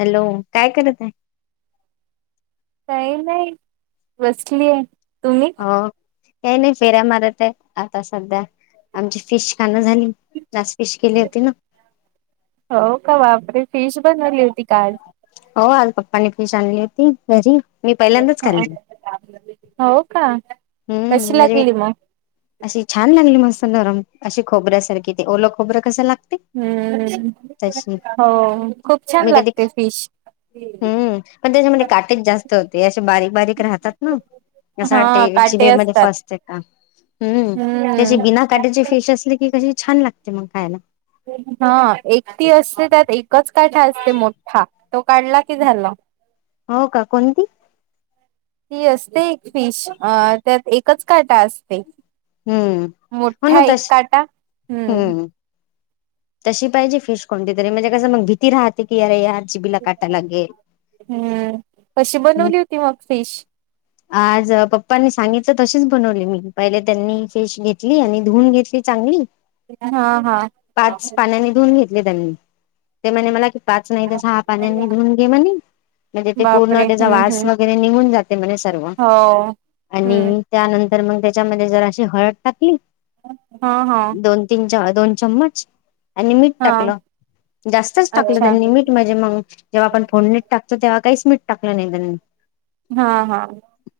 Hello. काय करते? काही नाही. बसली आहे. तुम्ही? हो. हे नाही फेऱ्या मारत आहे. आता सध्या. आमची फिश खाणं झाली लासफिश केली होती ना‌ हो का बापरे फिश [inaudible] घरी होती काल. हो आज पप्पांनी फिश आणली होती. घरी मी पहिल्यांदाच खाल्ली हो का हम्म कशी म्हणजे लागली मग अशी छान लागली मस्त नरम अशी खोबऱ्यासारखी ते ओल खोबरं कसं लागत हम्म हो खूप छान लागते फिश. ह पण त्याच्यामध्ये काटेच जास्त होते असे बारीक, बारीक राहतात ना. अस हा वाटते काटे जिभे मध्ये असतात फसते का हम्म त्याची हम्म बिना काट्याची फेश असली की कशी छान लागते मग खायला. हा एकटी असते त्यात एक कस काय खायचं ते मोठा तो काढला की झाल. हो का कोणती ती असते एक फिश अ त्यात एकच काटा असते. हम्म हो मोठा ना एक तशी काटा, हम्म. तशी पाहिजे फिश कोणती तरी म्हणजे कसं मग भीती राहते की अरे या जीबीला काटाय लागेल. हम्म, कशी बनवली होती मग फिश? आज पप्पांनी सांगितलं तशीच बनवले मी पहिले त्यांनी फिश घेत आणि धुवून घेतली चांगली. हा हा. पाच पाण्याने धुऊून घेतले त्यांनी ते म्हणे मला पाच नाही तर सहा पाण्यांनी धुऊन घे म्हणे. म्हणजे ते पूर्ण बापरे त्याचा हम्म वास हम्म वगैरे निघून जाते म्हणे सर्व. हो हम्म. आणि त्यानंतर मग त्याच्या मध्ये जराशी हळद टाकली हा हा दोन तीन, चार, दोन चम्मच आणि मीठ हा टाकलं जास्तच टाकलं अच्छा त्यांनी मीठ म्हणजे मग जेव्हा आपण फोडणीत टाकतो तेव्हा काहीच मीठ टाकलं नाही त्यांनी हा हा.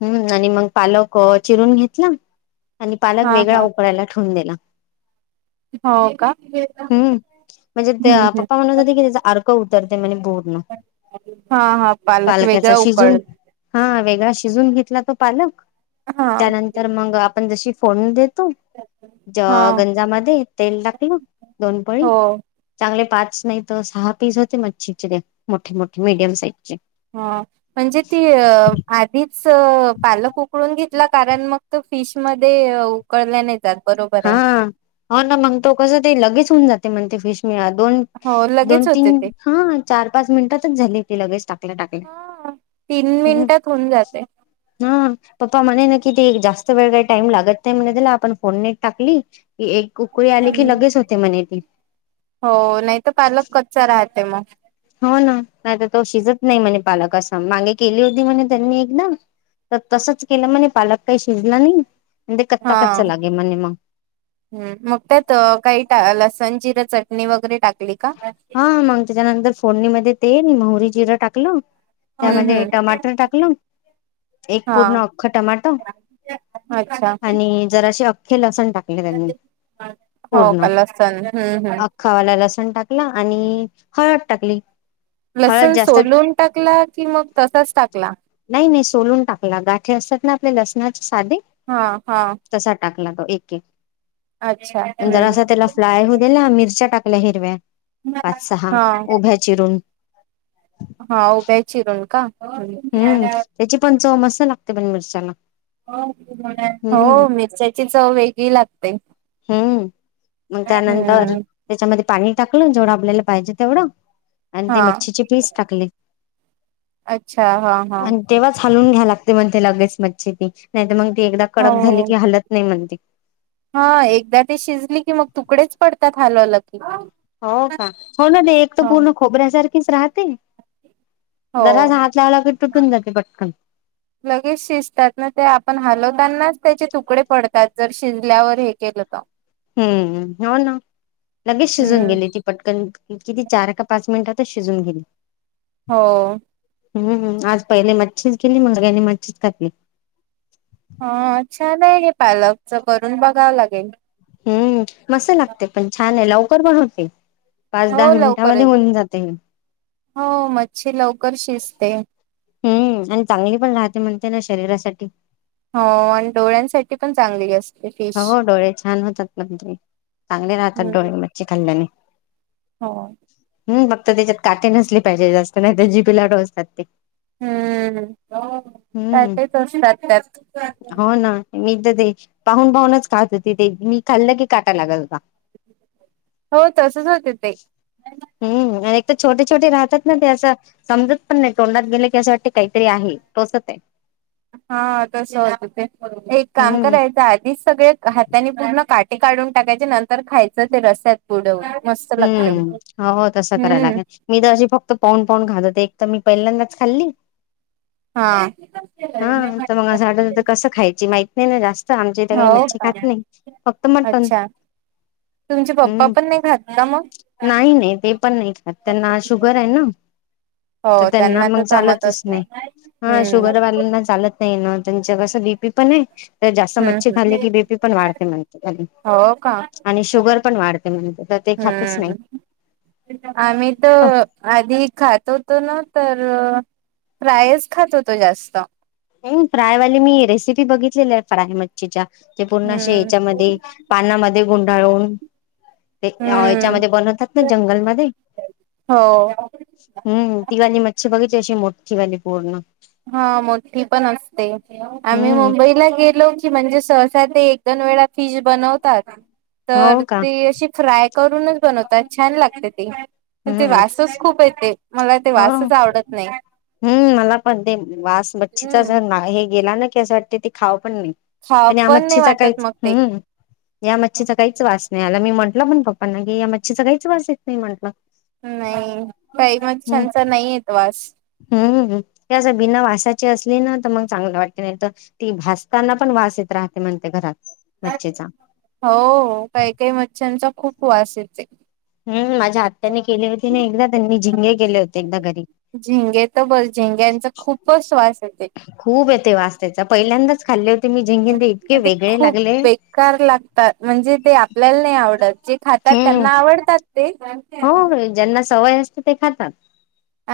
हम्म आणि मग पालक चिरून घेतला आणि पालक हा वेगळा हा उकळायला ठेवून दिला. हो का. हम्म, म्हणजे त्या हम्म पप्पा म्हणत होते की त्याचा अर्क उतरते म्हणे बोर मग हा हा पालक पालकाचा वेगळा उकळ शिजून हा वेगळा शिजून घेतला तो पालक हा त्यानंतर तर मग आपण जशी फोडणी देतो ज हा गंजामध्ये तेल टाकलं दोन पळी हो चांगले पाच नाही तर सहा पीस होते मच्छीचे मोठे, मोठे मीडियम साईजचे. ह म्हणजे ती अ आधीच पालक उकळून घे कारण मग मस्त तो फिश मध्ये उकळल्या नाही जात बरोबर आहे. हा न मग तो कस ते लगेच होऊन जाते म्हणते फिश मिळात दोन हो दोन, लगेच तीन होते ते हा चार, पाच मिनिटातच झाली हो ती लगेच टाकल्या, टाकल्या हा, तीन हम्म मिनिटात होऊन जाते. हा पप्पा म्हणे ना किती जास्त वेळ काही टाईम लागत नाही म्हणे त्याला आपण फोडणी टाकली एक उकळी आले की हम्म. लगेच होते म्हणे ते. हो नाही तर पालक कच्चा राहते मग. हो ना नाही तर तो शिजत नाही म्हणे पालक असा मागे केली होती म्हणे त्यांनी एकदा तर तसच केलं म्हणे पालक काही शिजला नाही म्हण ते कच्चा, कच्चा लागे म्हणे मग ह् मग त्यात काही टा लसण जिरं चटणी वगैरे टाकली. का हा मग त्याच्यानंतर फोडणी मध्ये तेल मोहरी जिर टाकलो. हम्म त्यामध्ये टमाटर हम्म टाकलो एक हा पूर्ण अख्ख टमाट अच्छा आणि जराशी अख्खे लसण टाक हो का लसन हम्म हम्म खावाला लसुन टाकला आणि हळद टाकली. हळद लसुन जास्त सोलून टाकला कि मग तसाच टाकला. नाही नाही सोलून टाकला गाठे असतात ना आपले लसणाचे साधी हा हा तसा टाकला तो एक एक अच्छा अन हम्म जरास त्याला फ्राय होऊ दिला मिरच्या टाकल्या हिरव्या पाच सहा हा उभ्या चिरून हा उभ्या चिरून का हम्म त्याची पण चव मस्त लागते पण मिरच्यांना हो मिरच्याची चव वेगळी लागते. हम्म मग त्यानंतर हम्म त्याच्या मध्ये पाणी टाकलं जेवढं आपल्याला पाहिजे तेवढं आणि ते हा मच्छीचे पीस टाकले. अच्छा हा हा हालवून घ्याव लागते म्हणते लगेच मच्छी ती नाही तर मग ती एकदा कडक झाली की हो हलत नाही मग ते हा एकदा ते शिजली की मग तुकडेच पडतात हलवलं की हो का? हो ना ते एक तर पूर्ण खोबऱ्या सारखीच राहते. हो जरा सा हात लावला की तुटून जाते पटकन लगेच शिजतात ना ते आपण हलवतानाच त्याचे तुकडे पडतात जर शिजल्यावर हे केलं त हम्म हो ना लगेच शिजवून हम्म गेली ती पटकन किती चार का पाच मिनिटातच शिजून गेली. हो हम् आज पहिले मच्छीच केली मुलग्याने मच्छीच खाल्ली. हा छान आहे हे पालकच करून बघा लगे. हम्म मस्त लागते पण छान आहे लवकर बघा की. पाच दहा हो लवकर मिनिटांमध्ये होऊन जाते. हो मच्छी लवकर शिजते. हम्म आणि चांगली पण राहते म्हणते ना शरीरासाठी. हो आणि डोळ्यांसाठी पण चांगली अस हो डोळे छान होतात मंतरी चांगले राहतात हम्म डोळे मच्छि खाल्ल्याने हो. हम् फक्त त्याच्यात काठे नसली पाहिजे जास्त नाही तर जीभीला टोचतात ते. हम्म काय हम्म. काय [unintelligible] हो ना मी तर द्यायची पाहून पाहूनच खात होती ते मी खाल्लं की काटा लागत होता. हो तसच होते ते. हम्म आणि एक तर छोटे छोटे राहतात ना ते असं - समजत पण नाही तोंडात गेले की असं वाटते काहीतरी आहे टोचत आहे. हा तस होत ते एक काम हम्म करायचं आहे. आधी सगळे हातानी पूर्ण काटे काढून टाकायचे नंतर खायचं ते रस्स्यात हम्म हो हो तसं कराय हम्म लागल. मी तर अशी फक्त पाऊड पाहून घालत एक तर मी पहिल्यांदाच खाल्ली. हा हा तर मग असं आठत तर कसं खायची माहिती. ते ना जास्त आमच्या इथे काही हो मच्छी का खात नाही फक्त मटन. अच्छा तुमचे पप्पा पण नाही खात मग. नाही नाही ते पण नाही खात त्यांना शुगर आहे ना. हो तर त्यांना मग तर चालतच जमतच नाही हा हम्म शुगरवाना. ना चालत नाही ना त्यांच कस बीपी पण आहे. तर जास्त हम्म मच्छी हम्म खाल्ली की बीपी पण वाढते म्हणते हो का आणि शुगर पण वाढ ''--'' हम्म. आम्ही तर आधी खात होतो ना तर. प्रायस खात होतो जास्त. फ्रायवाले मी रेसिपी बघितलेली आहे फ्राय मच्छीच्या ते पूर्ण असे हम्म याच्यामध्ये. पानामध्ये गुंडाळून. ते आ हम्म याच्यामध्ये बनवतात ना जंगलमध्ये. हो हम्म तिवाली मच्छ बघाची अशी मोठीवाली पूर्ण. हा मोठी पण असते आम्ही हम्म मुंबईत. ला गेलो की म्हणजे सहसा ते एक दोन वेळा फिश बनवतात. तर हो का ती अशी फ्राय करूनच बनवतात छान लागते ती. पण ते हम्म वासच खूप येते मला ते हो वासच आवडत नाही. हम्म मला पण ते वास मच्छीचा हम्म जर ना हे गेला ना की असं वाटते ते खाव पण नाही. खा पण या नाही मचछचा वाटत काहीच. मग ते या मच्छीचा काहीच वास नाही आला मी म्हटला पण पप्पांना की या मच्छीचा काहीच वास येत नाही म्हटलं. नाही काही मच्छ्यांचा नाही येत वास. हम्म अस बिना वासाची असली ना तर मग चांगलं वाट नाही तर. ती भासताना पण वासेत राहते म्हणते घरात मच्छीचा. हो काही काही मच्छ्यांचा खूप वास येतेय. हम माझ्या आत्त्याने केली होती ना एकदा त्यांनी झिंगे गेले होते एकदा घरी. झेंगे तर बर झेंग्यांचा खूपच श्वास येते. खूप येते वासतेचा पहिल्यांदाच खाल्ले होते मी झेंगे ते इतके वेगळे लागले. कार लागतात म्हणजे ते आपल्याला नाही आवडत जे. खातात त्यांना आवडतात ते. जना सवय अस''--'' ते खातात.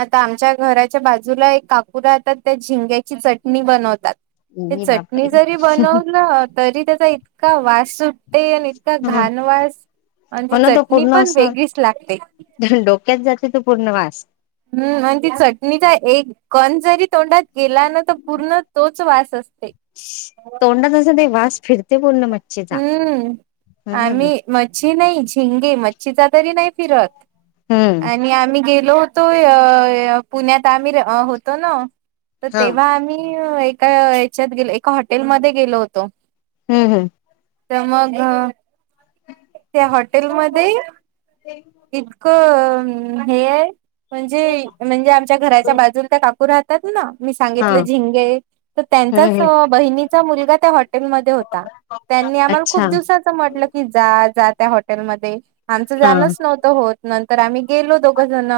आता आमच्या घराच्या बाजूला एक काकू राहतात त्या झिंग्याची चटणी बनवतात. ते ये चटणी बापरे जरी बनवलं तरी त्याचा इतका वास सुटते आणि. इतका ह घाणवास हो आणि ना तो चटणी पूर्ण पण असं वेगळीच लागते. डोक्यात जाते तो पूर्ण वास हम्म आणि ती चटणीचा एक. कण जरी तोंडात गेला ना तर पूर्ण तोच वास असते. तोंडातस ते वास फिरते बोल ना मच्छेचा हम्म ह ह ह, आम्ही मच्छी नाही झिंगे मच्छीचा तरी नाही फिरत. हम्म. आणि आम्ही गेलो होतो अ य पुण्यात आम्ही र अ होतो ना. तर हा तेव्हा आम्ही एका हच्यात गेलो एका हॉटेलमध्ये गेलो होतो. हम हम. तर मग त्या हॉटेलमध्ये ते [unintelligible] इतकं हेय म्हणजे म्हणजे आमच्या घराच्या बाजू त्या काकू राहात ना मी हा सांगितलं झिंगे तर त्यांच्याच हम्म हम्म बहिणी मु हट हो आ्हा अच्छा खव म्हटलं की जा जा त्या हॉटेलमध्ये आमच हा जाणच नव्हत होत नंतर आम्ही गेलो दोघ जण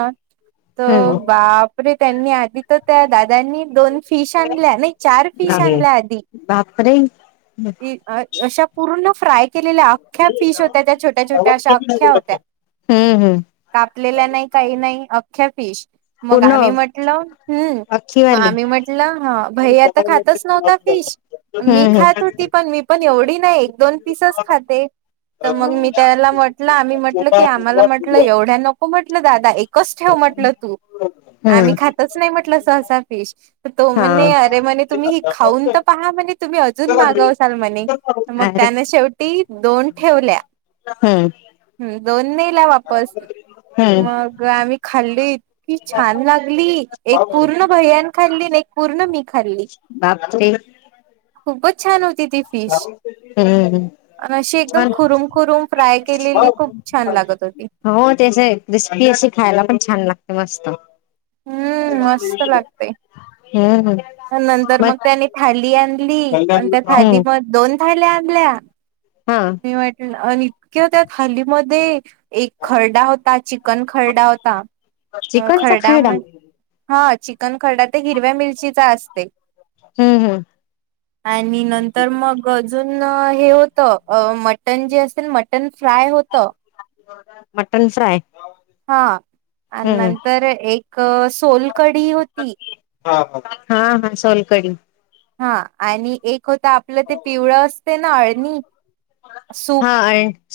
त हम्म बापरे त्यांनी आधी तर त्या दादांनी दोन फिश आणल्या नाही चार फिश बाप आणल्या आधी बापरे अशा पूर्ण फ्राय केलेल्या अख्ख्या फिश होत्या त्या छोट्या छोट्या अशा अख्ख्या होत्या हम्म कापलेल्या नाही काही नाही अख्ख्या फिश मग पूर्ण आम्ही म्हटलं हम् मग अख्खीवाली आम्ही म्हटलं हा भई आता खातच हम्म नव्हता फिश मी हम्म खात होती पण मी पण एवढी नाही एक दोन पीसच खाते तर मग मी त्याला म्हटलं आम्ही म्हटलं की आम्हाला म्हटलं एवढ्या नको म्हटलं दादा कस ठेव म्हंटल तू हम्म आम्ही खातच नाही म्हटल सहसा फिश तो हा म्हणे अरे म्हणे तुम्ही ह खाऊन तर पहा म्हणे तुम्ही अजून मागवसाल म्हणे मग अरे त्यान शेवटी दोन ठेवल्या हा हम् दोन नेला वापस हम्म मग आम्ही खाल्ल की छान लागली एक पूर्ण भैयान खाल्ली एक पूर्ण मी खाल्ली बाप खूपच छान होती तीप हम्म् आणि अशी एकदम खुरुम खुरुम फ्राय केलेली खूप छान लागत होती हो त्याच क्रिस्पी अशी खायला पण छान लागते मस्त हम्म मस्त लागते हम् हम् नंतर मग त्यानी थाली आणली आणि त्या थाली हम्म म दोन थाल्या आणल्या हा वाट इतकिं त्या थालीमध्ये एक खरडा होता चिकन खरडा होता चिकनचा खरडा खैडा म्हण हम्म हा चिकन खडा ते हिरव्या मिरचीचा असते हम् हम् आणि नंतर मग अजून हे होतं अ मटण जे असेल मटन फ्राय होतं मटन फ्राय हा आणि हम्म नंतर एक सोलकढी होती हा हा सोलकडी हा आणि एक होत आपलं ते पिवळं असते ना अळणी हा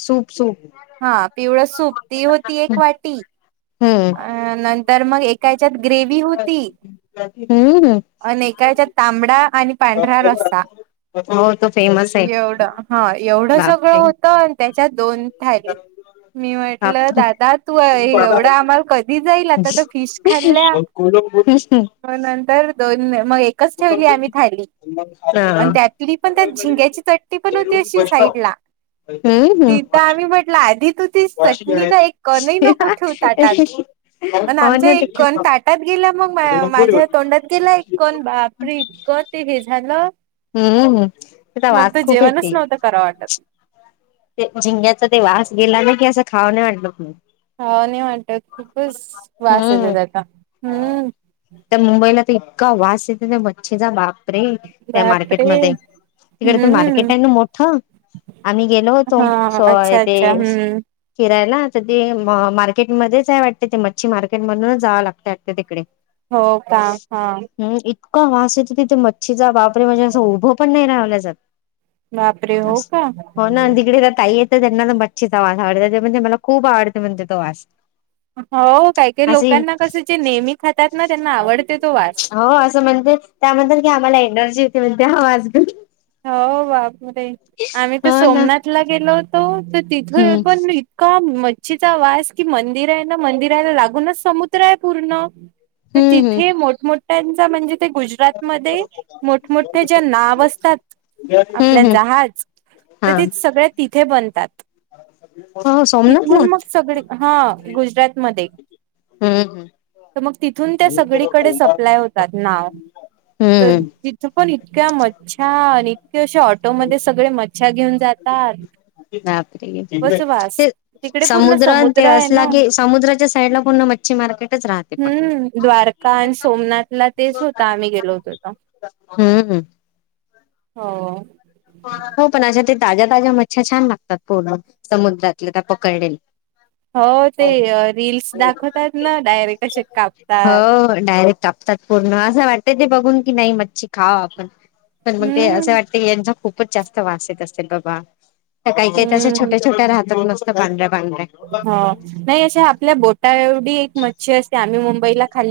सूप सूप हा पिवळं सूप ती होती एक वाटी हम्म अ नंतर मग एकाच्यात ग्रेवी होती हम्म अ नेकाळच्या तांबडा आणि पांढरा रसा हो तो फेमस आहे एवढ ह एवढं सगळं बापरे होतं त्याच्या दोन थाली मी म्हटल बापरे दादा तू एवढं आम्हाला क ई जाईल आता तर फिश खाल्ल्या म नंतर दोन मग कस ठेवली आम्ही खायली हा आणि त्यातली पण त्यात झिंग्याची चटणी पण होते असशी साईड ला. हम्म, हम्म. आधी तुती त्या चटणीचा एक कनही ठेवु ताटा टात आणि हो आमच्या ना एक ते कोण ताटात गेला मग माझ्या तोंडात गेला एक कोण बा परे इतक ते हे झालं हम्म, हम्म, त्याचा वास खूप येते. करा वाटत. ते झिंग्याचा ते वास गेला नाही की असं खावा नाही वाटलं म्हणून. खावा नाही वाटत खूपच वास येते हम्म त्याचा, हम्म. त्या मुंबईला तर इतका वास येते त्या मच्छीचा बाप त्या मार्केट बापरे मध्ये तिकडे तर मार्केट हम्म आहे ना मोठं आम्ही गेलो हा सोय अच्छा ते अच्छा हम्म फिरायला तर ते मार्केटमध्येच आहे वाटते ते मच्छी मार्केट मधूनच जावं लागतं तिकडे. हो काम हा. हम्म इतका वास येत तिथे मच्छीचा वापरे म्हणजे असं उभं पण नाही रावल्या जात. बापरे हो का. हो ना तिकडे ताई येता त्यांना मच्छीचा वास आवडत त्या म्हणता मला खूप आवडते म्हणे तो वास. हो काय, काय असे लोकांना कसं जे नेहमी खातात ना त्यांना आवडते तो वास. हो असं म्हणते त्या म्हणतात की आम्हाला एनर्जी होते हा वास घेऊन. हो बापरे ताई आम्ही तर हो ना सोमनाथला गेलो होतो तर तिथे हम्म पण का मच्छीचा वास कि मंदिर आहे ना मंदिरायला लागूनच समुद्र आहे पूर्ण. तर हम्म हम्म तिथे मोठ मोठ्यांचा म्हणजे ते गुजरातमध्ये मोठ मोठे ज्या नाव असतात. आपल्या हम्म हम्म जहाज हा तर ते सगळ्या तिथे बनतात. हो सोमनाथला तिथून मग सगळे हा गुजरात मध्ये. हम्म हम्म तर मग तिथून त्या सगळीकडे सप्लाय होतात नाव. तर हम्म तिथं पण इतक्या मच्छ्या नितके अशे ऑटोमध्येध्ये सगळे मच्छा घेऊन जातात. बस वास ते तिकडे पूर्ण समुद्र ते आहे असला ना. की समुद्राच्या साईड ला पर्ण मच्छी मार्केटच राहत हम्म, द्वारका आणि सोमनाथला तेच होता आम्ही गेलो होतो तर. हम्म हम्म. हो. हो पण अशा ते ताज्या, ताज्या मच्छ्या छान लागतात पोड समुद्रातले त्या पकडलेल्या. हो ते रील्स दाखवतात ना डायरेक्ट असे कापतात. हो डायरेक्ट आप तातपूर्ण असं वाटत ते बघून की नाही मच्छी खाऊ आपण पण मग ते असं हम्म वाटते की यांच्या खूपच जास्त वासत असेल बाबा तर काही, काही तशं हम्म छोट्या, छोट्या राहतात मसतं पांढऱ्या, पांढऱ्या हो नाही अशा आपल्या बोटा एवढी एक मच्छी असते आम्ही मुंबईला खाल्ली